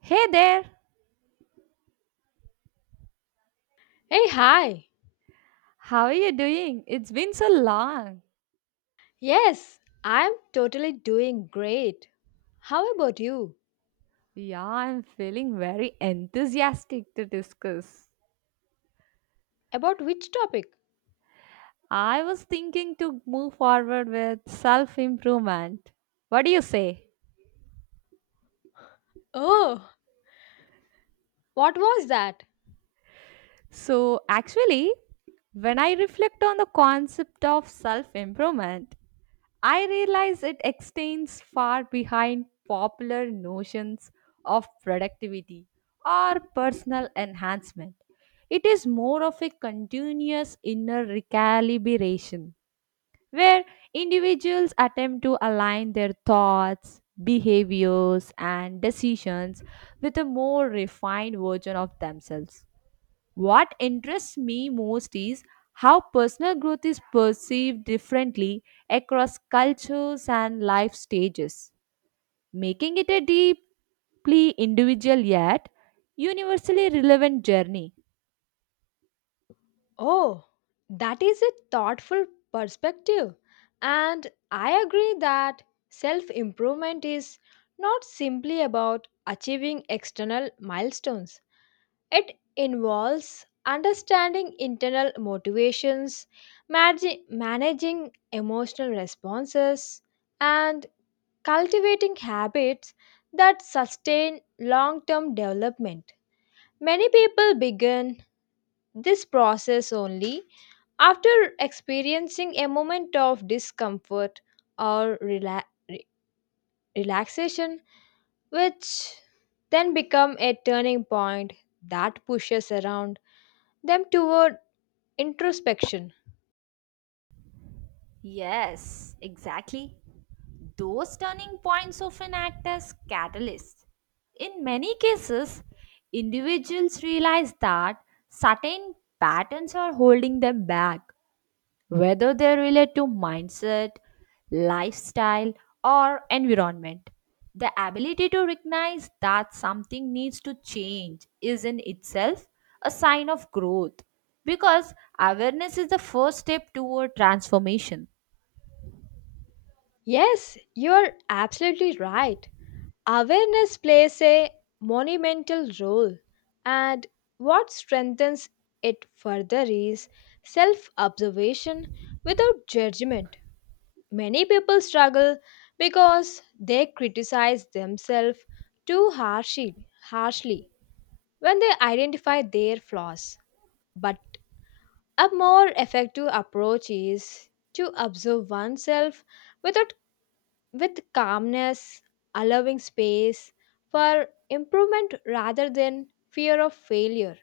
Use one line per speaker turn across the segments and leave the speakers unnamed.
Hey there,
Hey, hi.
how are you doing? It's been so long.
Yes, I'm totally doing great. How about you?
Yeah, I'm feeling very enthusiastic to discuss.
About which topic?
I was thinking to move forward with self improvement. What do you say?
Oh, what was that?
So, actually, when I reflect on the concept of self improvement, I realize it extends far behind popular notions of productivity or personal enhancement. It is more of a continuous inner recalibration where individuals attempt to align their thoughts, behaviors, and decisions with a more refined version of themselves. What interests me most is how personal growth is perceived differently across cultures and life stages, making it a deeply individual yet universally relevant journey.
Oh, that is a thoughtful perspective. And I agree that self improvement is not simply about achieving external milestones, it involves understanding internal motivations, managing emotional responses, and cultivating habits that sustain long term development. Many people begin this process only after experiencing a moment of discomfort or re- relaxation, which then become a turning point that pushes around them toward introspection.
Yes, exactly. Those turning points often act as catalysts. In many cases, individuals realize that certain patterns are holding them back whether they relate to mindset, lifestyle, or environment. The ability to recognize that something needs to change is in itself a sign of growth because awareness is the first step toward transformation.
Yes, you are absolutely right. Awareness plays a monumental role, and what strengthens it further is self observation without judgment. Many people struggle because they criticize themselves too harshly when they identify their flaws. But a more effective approach is to observe oneself without with calmness, allowing space for improvement rather than fear of failure.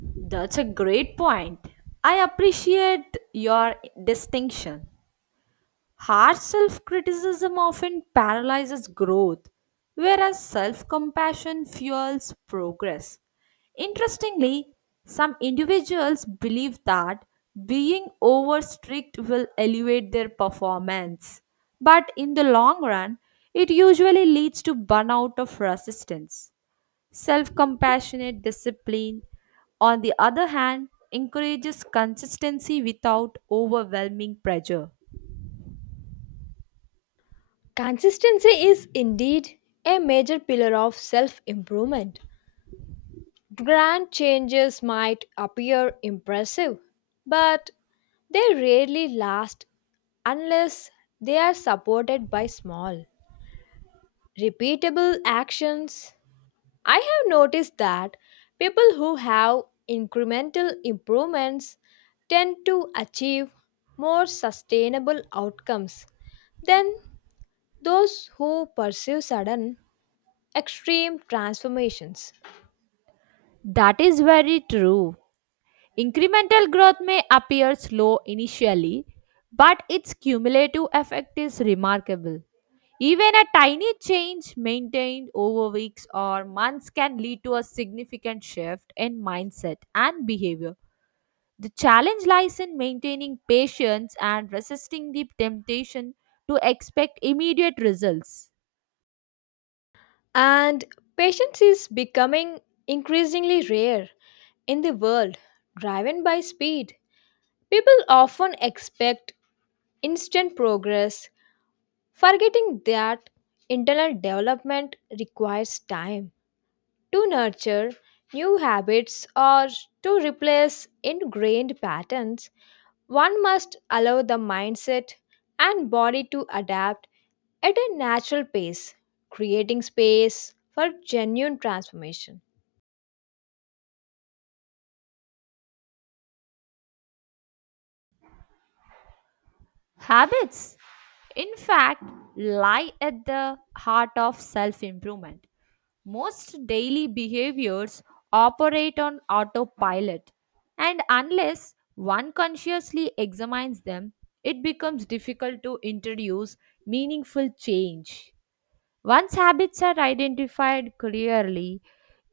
That's a great point. I appreciate your distinction. Harsh self criticism often paralyzes growth, whereas self compassion fuels progress. Interestingly, some individuals believe that being over strict will elevate their performance, but in the long run, it usually leads to burnout of resistance. Self compassionate discipline, on the other hand, encourages consistency without overwhelming pressure.
Consistency is indeed a major pillar of self improvement. Grand changes might appear impressive, but they rarely last unless they are supported by small, repeatable actions. I have noticed that people who have incremental improvements tend to achieve more sustainable outcomes than those who pursue sudden, extreme transformations.
That is very true. Incremental growth may appear slow initially, but its cumulative effect is remarkable. Even a tiny change maintained over weeks or months can lead to a significant shift in mindset and behavior. The challenge lies in maintaining patience and resisting the temptation to expect immediate results.
And patience is becoming increasingly rare in the world driven by speed. People often expect instant progress, forgetting that internal development requires time to nurture new habits or to replace ingrained patterns. One must allow the mindset and body to adapt at a natural pace, creating space for genuine transformation.
Habits, in fact, lie at the heart of self improvement. Most daily behaviors operate on autopilot, and unless one consciously examines them, it becomes difficult to introduce meaningful change. Once habits are identified clearly,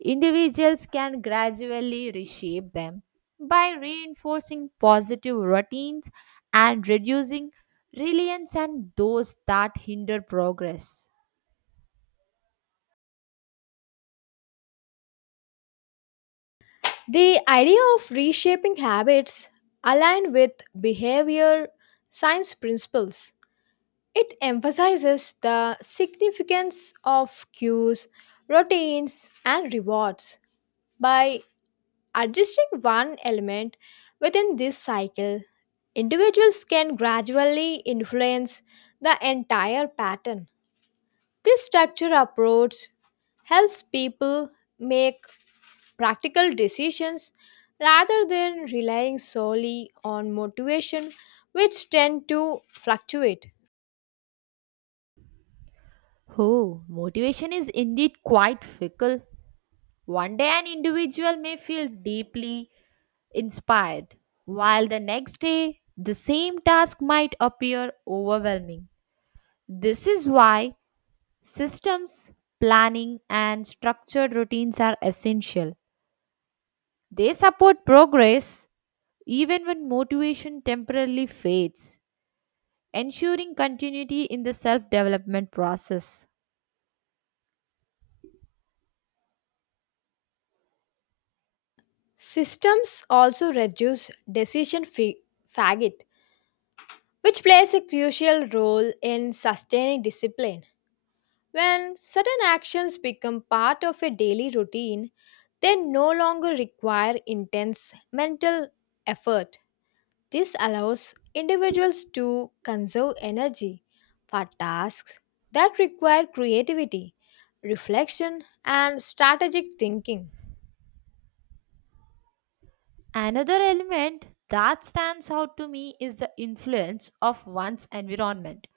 individuals can gradually reshape them by reinforcing positive routines and reducing reliance on those that hinder progress.
The idea of reshaping habits aligned with behavior science principles. It emphasizes the significance of cues, routines, and rewards by adjusting one element within this cycle, individuals can gradually influence the entire pattern. This structure approach helps people make practical decisions rather than relying solely on motivation, which tend to fluctuate.
Oh, motivation is indeed quite fickle. One day, an individual may feel deeply inspired, while the next day, the same task might appear overwhelming. This is why systems, planning, and structured routines are essential. They support progress even when motivation temporarily fades, ensuring continuity in the self development process.
Systems also reduce fatigue, which plays a crucial role in sustaining discipline. When certain actions become part of a daily routine, they no longer require intense mental effort. This allows individuals to conserve energy for tasks that require creativity, reflection, and strategic thinking.
Another element that stands out to me is the influence of one's environment.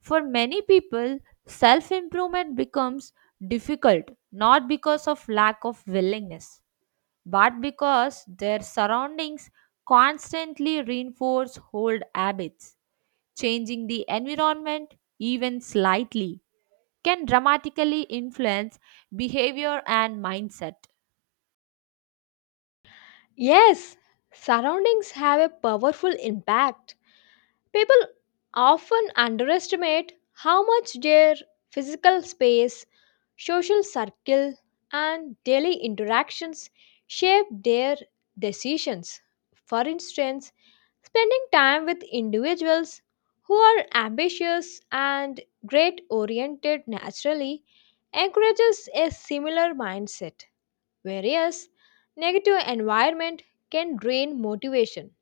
For many people, self improvement becomes difficult not because of lack of willingness but because their surroundings constantly reinforce old habits. Changing the environment, even slightly, can dramatically influence behavior and mindset.
Yes, surroundings have a powerful impact. People often underestimate how much their physical space, social circle, and daily interactions shape their decisions. For instance, spending time with individuals who are ambitious and great oriented naturally encourages a similar mindset, whereas negative environment can drain motivation.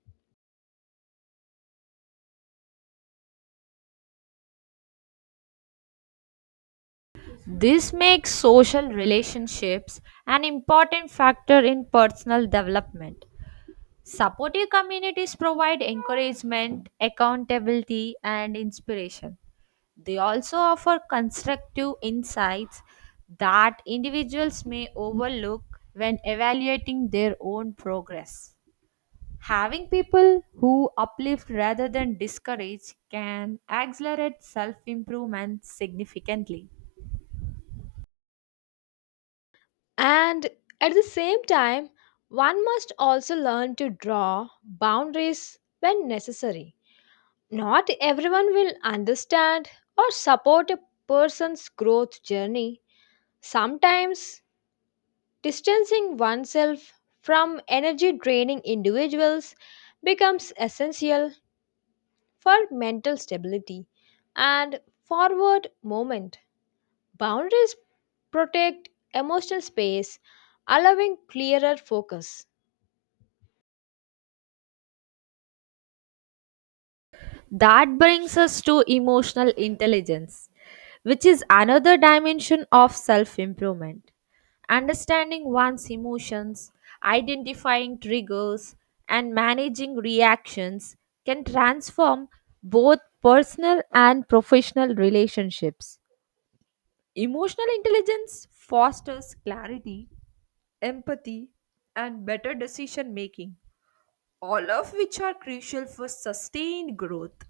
This makes social relationships an important factor in personal development. Supportive communities provide encouragement, accountability, and inspiration. They also offer constructive insights that individuals may overlook when evaluating their own progress. Having people who uplift rather than discourage can accelerate self improvement significantly.
And at the same time, one must also learn to draw boundaries when necessary. Not everyone will understand or support a person's growth journey. Sometimes, distancing oneself from energy draining individuals becomes essential for mental stability and forward movement. Boundaries protect emotional space, allowing clearer focus.
That brings us to emotional intelligence, which is another dimension of self improvement. Understanding one's emotions, identifying triggers, and managing reactions can transform both personal and professional relationships. Emotional intelligence fosters clarity, empathy, and better decision making, all of which are crucial for sustained growth.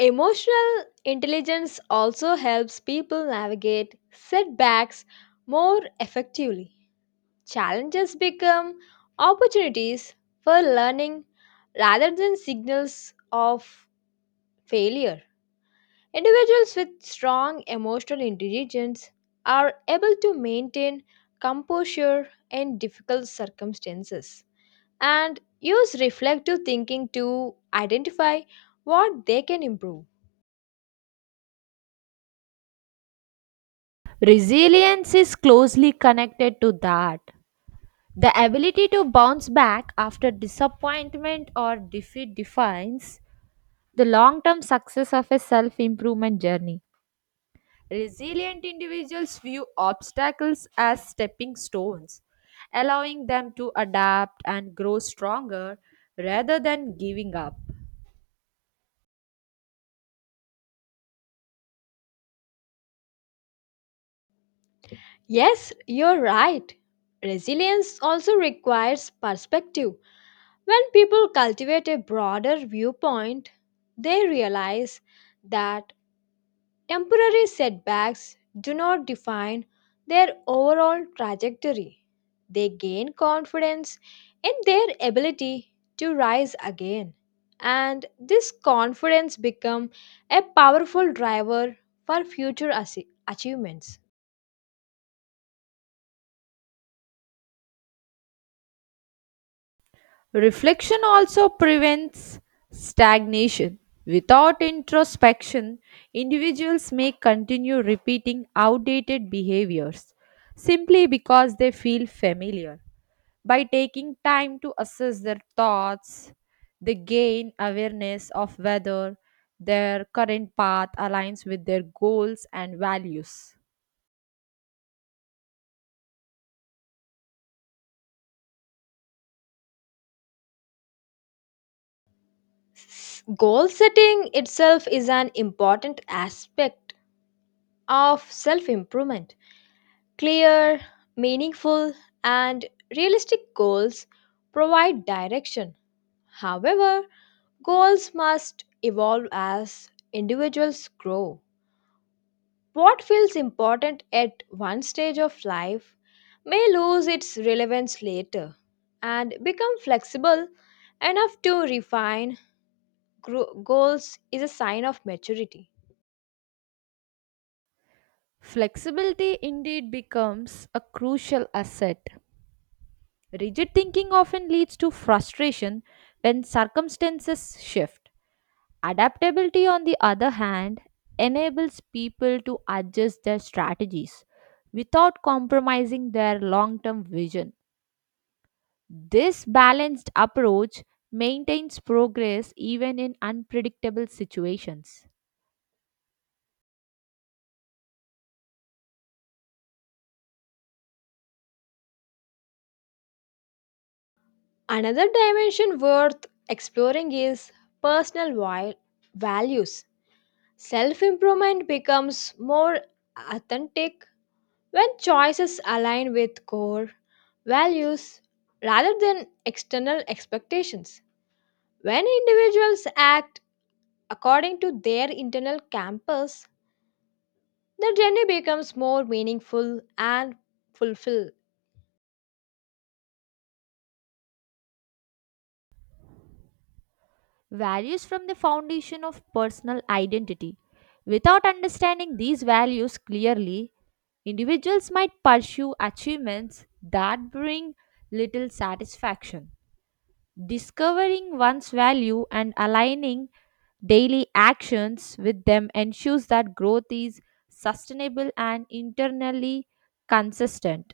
Emotional intelligence also helps people navigate setbacks more effectively. Challenges become opportunities for learning rather than signals of failure. Individuals with strong emotional intelligence are able to maintain composure in difficult circumstances and use reflective thinking to identify what they can improve.
Resilience is closely connected to that. The ability to bounce back after disappointment or defeat defines the long term success of a self improvement journey. Resilient individuals view obstacles as stepping stones, allowing them to adapt and grow stronger rather than giving up.
Yes, you're right. Resilience also requires perspective. When people cultivate a broader viewpoint, they realize that temporary setbacks do not define their overall trajectory. They gain confidence in their ability to rise again. And this confidence becomes a powerful driver for achievements.
Reflection also prevents stagnation. Without introspection, individuals may continue repeating outdated behaviors simply because they feel familiar. By taking time to assess their thoughts, they gain awareness of whether their current path aligns with their goals and values.
Goal setting itself is an important aspect of self improvement. Clear, meaningful, and realistic goals provide direction. However, goals must evolve as individuals grow. What feels important at one stage of life may lose its relevance later and become flexible enough to goals is a sign of maturity.
Flexibility indeed becomes a crucial asset. Rigid thinking often leads to frustration when circumstances shift. Adaptability, on the other hand, enables people to adjust their strategies without compromising their long term vision. This balanced approach maintains progress even in unpredictable situations.
Another dimension worth exploring is personal wi- values. Self improvement becomes more authentic when choices align with core values rather than external expectations. When individuals act according to their internal compass, their journey becomes more meaningful and fulfilling.
Values from the foundation of personal identity. Without understanding these values clearly, individuals might pursue achievements that bring little satisfaction. Discovering one's value and aligning daily actions with them ensures that growth is sustainable and internally consistent.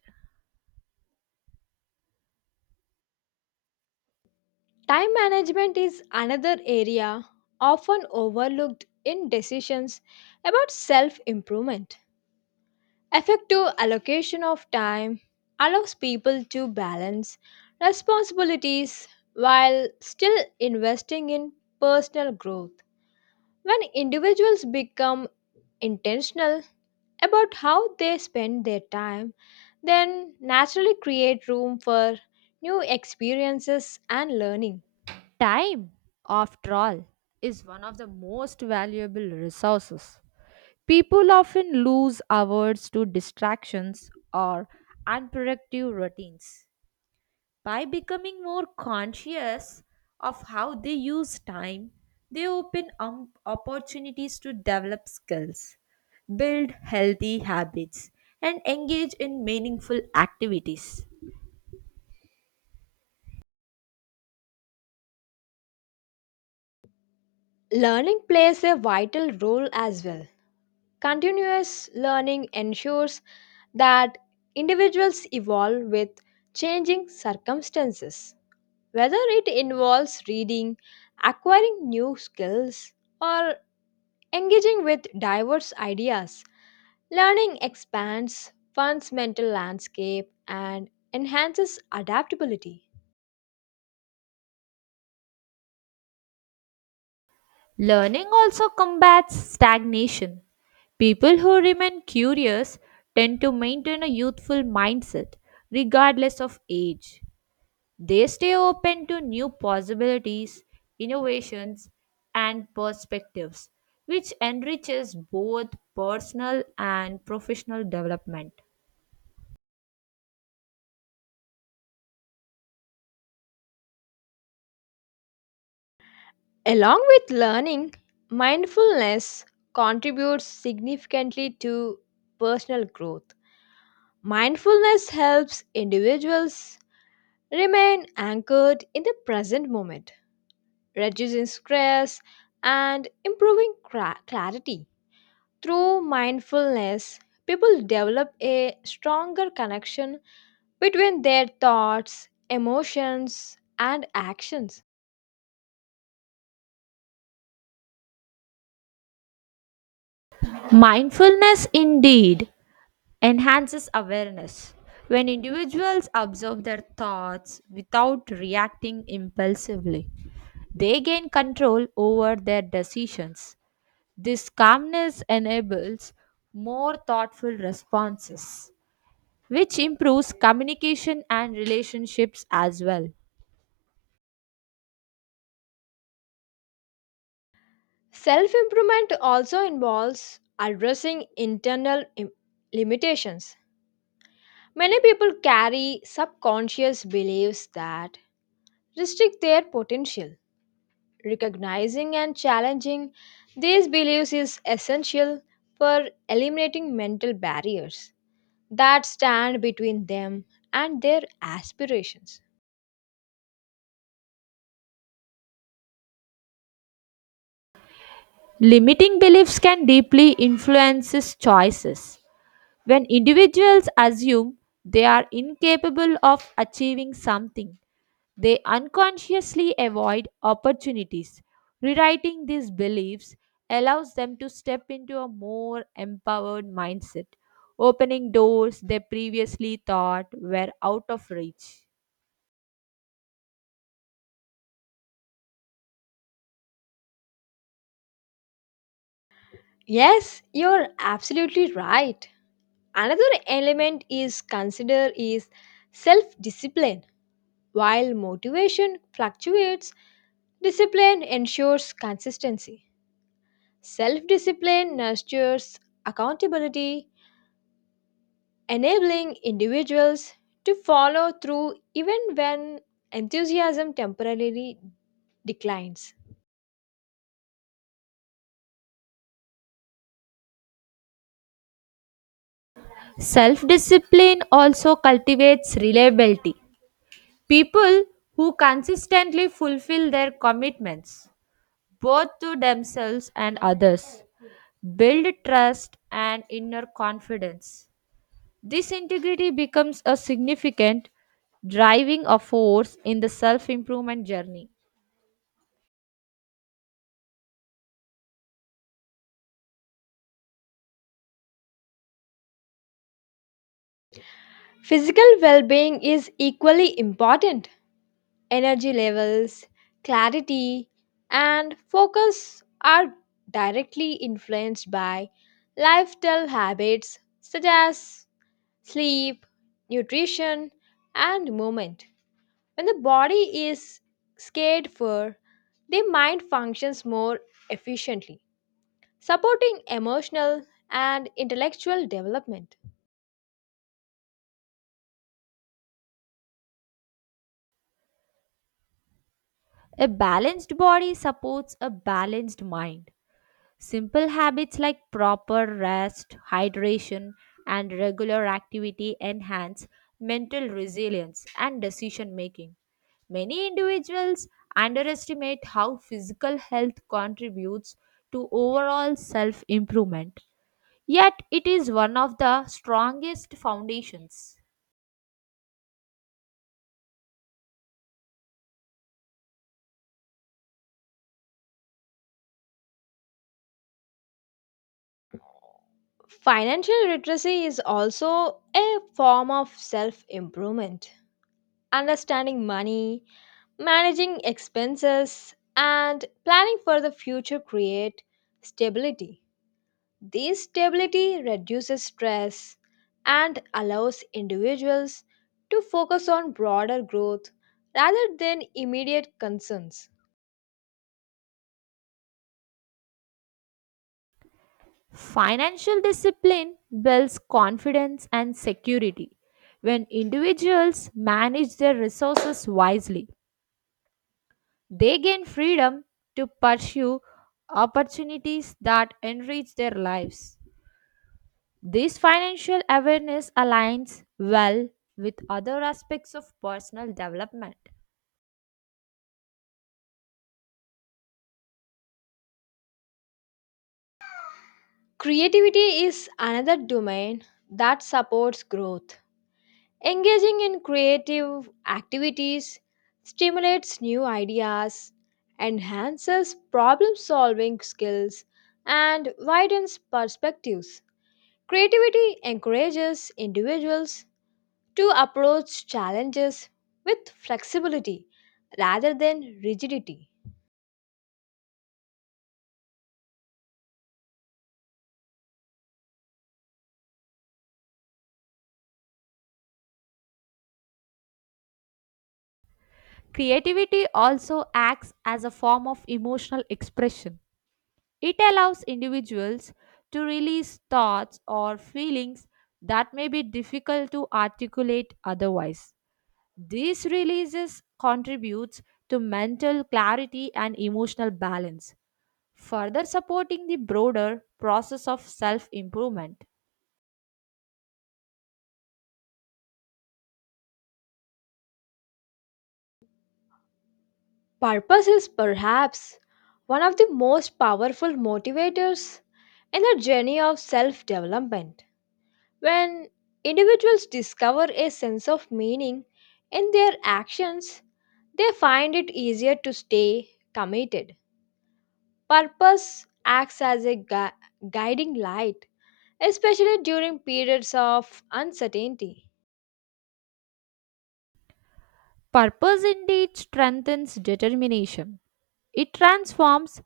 Time management is another area often overlooked in decisions about self improvement. Effective allocation of time allows people to balance responsibilities while still investing in personal growth. When individuals become intentional about how they spend their time, then naturally create room for new experiences and learning.
Time, after all, is one of the most valuable resources. People often lose hours to distractions or unproductive routines. By becoming more conscious of how they use time, they open opportunities to develop skills, build healthy habits, and engage in meaningful activities.
Learning plays a vital role as well. Continuous learning ensures that individuals evolve with changing circumstances. Whether it involves reading, acquiring new skills, or engaging with diverse ideas, learning expands one's mental landscape and enhances adaptability.
Learning also combats stagnation. People who remain curious tend to maintain a youthful mindset regardless of age. They stay open to new possibilities, innovations, and perspectives, which enriches both personal and professional development.
Along with learning, mindfulness contributes significantly to personal growth. Mindfulness helps individuals remain anchored in the present moment, reducing stress and clarity. Through mindfulness, people develop a stronger connection between their thoughts, emotions, and actions.
Mindfulness indeed enhances awareness. When individuals observe their thoughts without reacting impulsively, they gain control over their decisions. This calmness enables more thoughtful responses, which improves communication and relationships as well.
Self improvement also involves addressing limitations. Many people carry subconscious beliefs that restrict their potential. Recognizing and challenging these beliefs is essential for eliminating mental barriers that stand between them and their aspirations.
Limiting beliefs can deeply influence choices. When individuals assume they are incapable of achieving something, they unconsciously avoid opportunities. Rewriting these beliefs allows them to step into a more empowered mindset, opening doors they previously thought were out of reach.
Yes, you're absolutely right. Another element is consider is self discipline. While motivation fluctuates, discipline ensures consistency. Self discipline nurtures accountability, enabling individuals to follow through even when enthusiasm temporarily declines.
Self discipline also cultivates reliability. People who consistently fulfill their commitments, both to themselves and others, build trust and inner confidence. This integrity becomes a significant driving a force in the self improvement journey.
Physical well being is equally important. Energy levels, clarity, and focus are directly influenced by lifestyle habits such as sleep, nutrition, and movement. When the body is cared for, the mind functions more efficiently, supporting emotional and intellectual development.
A balanced body supports a balanced mind. Simple habits like proper rest, hydration, and regular activity enhance mental resilience and decision making. Many individuals underestimate how physical health contributes to overall self improvement, yet, it is one of the strongest foundations.
Financial literacy is also a form of self improvement. Understanding money, managing expenses, and planning for the future create stability. This stability reduces stress and allows individuals to focus on broader growth rather than immediate concerns.
Financial discipline builds confidence and security when individuals manage their resources wisely. They gain freedom to pursue opportunities that enrich their lives. This financial awareness aligns well with other aspects of personal development.
Creativity is another domain that supports growth. Engaging in creative activities stimulates new ideas, enhances problem solving skills, and widens perspectives. Creativity encourages individuals to approach challenges with flexibility rather than rigidity.
Creativity also acts as a form of emotional expression. It allows individuals to release thoughts or feelings that may be difficult to articulate otherwise. These releases contributes to mental clarity and emotional balance, further supporting the broader process of self-improvement.
Purpose is perhaps one of the most powerful motivators in the journey of self development. When individuals discover a sense of meaning in their actions, they find it easier to stay committed. Purpose acts as a guiding light, especially during periods of uncertainty.
Purpose indeed strengthens determination. It transforms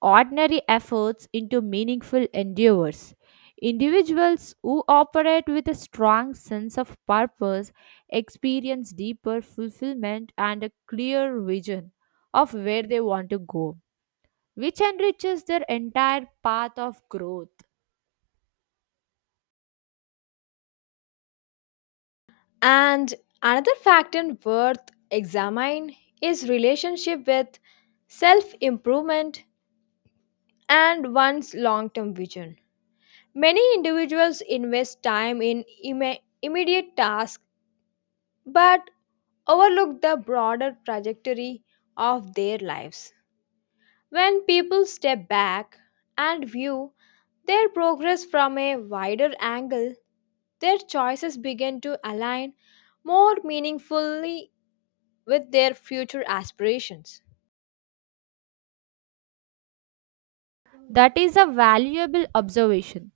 ordinary efforts into meaningful endeavors. Individuals who operate with a strong sense of purpose experience deeper fulfillment and a clear vision of where they want to go, which enriches their entire path of growth.
And another factor worth examine is relationship with self-improvement and one's long-term vision. Many individuals invest time in immediate tasks but overlook the broader trajectory of their lives. When people step back and view their progress from a wider angle, their choices begin to align more meaningfully with their future aspirations.
That is a valuable observation.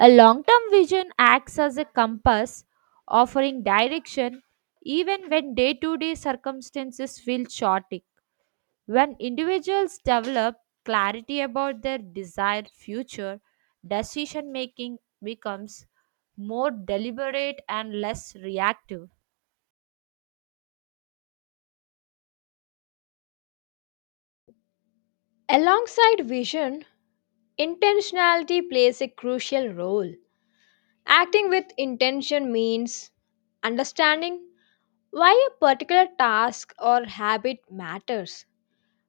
A long term vision acts as a compass, offering direction even when day to day circumstances feel chaotic. When individuals develop clarity about their desired future, decision making becomes more deliberate and less reactive.
Alongside vision, intentionality plays a crucial role. Acting with intention means understanding why a particular task or habit matters.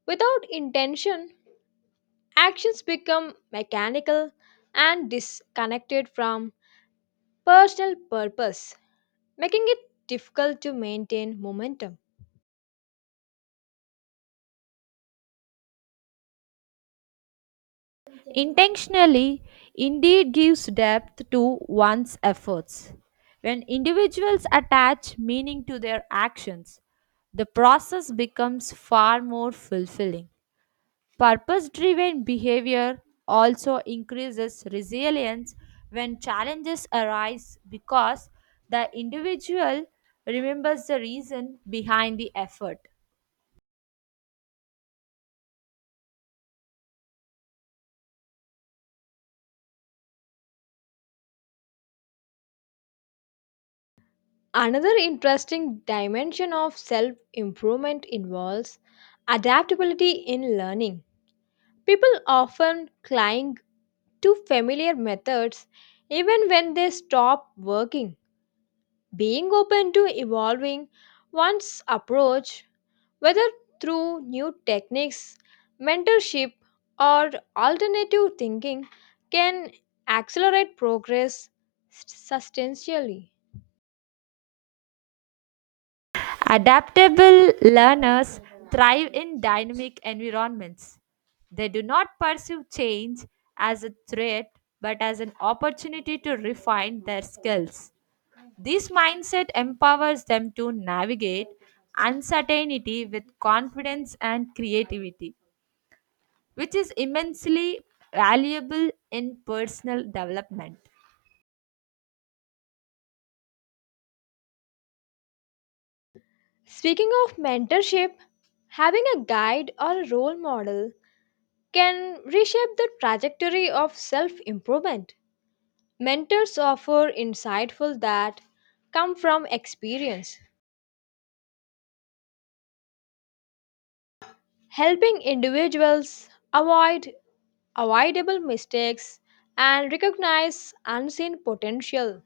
Without intention, actions become mechanical and disconnected from personal purpose, making it difficult to maintain momentum.
Intentionally indeed gives depth to one's efforts. When individuals attach meaning to their actions, the process becomes far more fulfilling. Purpose driven behavior also increases resilience when challenges arise because the individual remembers the reason behind the effort.
Another interesting dimension of self improvement involves adaptability in learning. People often cling to familiar methods even when they stop working. Being open to evolving one's approach, whether through new techniques, mentorship, or alternative thinking, can accelerate progress substantially.
Adaptable learners thrive in dynamic environments. They do not perceive change as a threat but as an opportunity to refine their skills. This mindset empowers them to navigate uncertainty with confidence and creativity, which is immensely valuable in personal development.
Speaking of mentorship, having a guide or a role model can reshape the trajectory of self improvement. Mentors offer insightful that come from experience, helping individuals avoid avoidable mistakes and recognize unseen potential.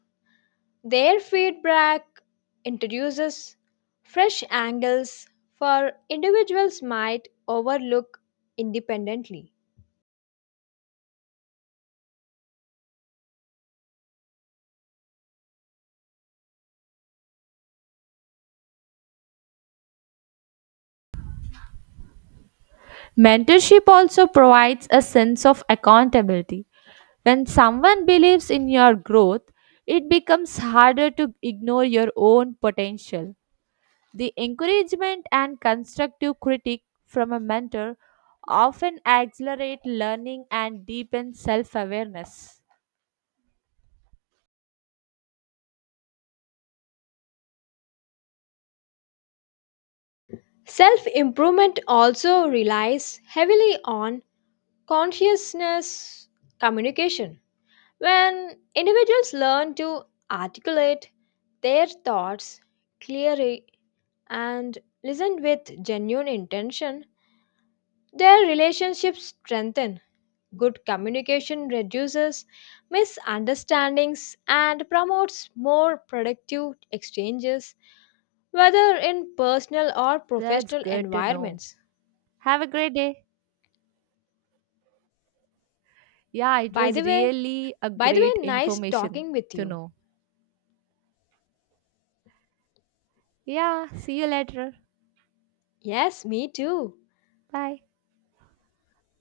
Their feedback introduces fresh angles for individuals might overlook independently.
Mentorship also provides a sense of accountability. When someone believes in your growth, it becomes harder to ignore your own potential. The encouragement and constructive critique from a mentor often accelerate learning and deepen self awareness.
Self improvement also relies heavily on consciousness communication. When individuals learn to articulate their thoughts clearly and listen with genuine intention, their relationships strengthen. Good communication reduces misunderstandings and promotes more productive exchanges, whether in personal or
That's
professional
good to know.
environments.
Have a great day. Yeah, it
By
was
the way,
really a
By the
great
way, nice
information
talking with
to
you.
know. Yeah, see you later.
Yes, me too.
Bye.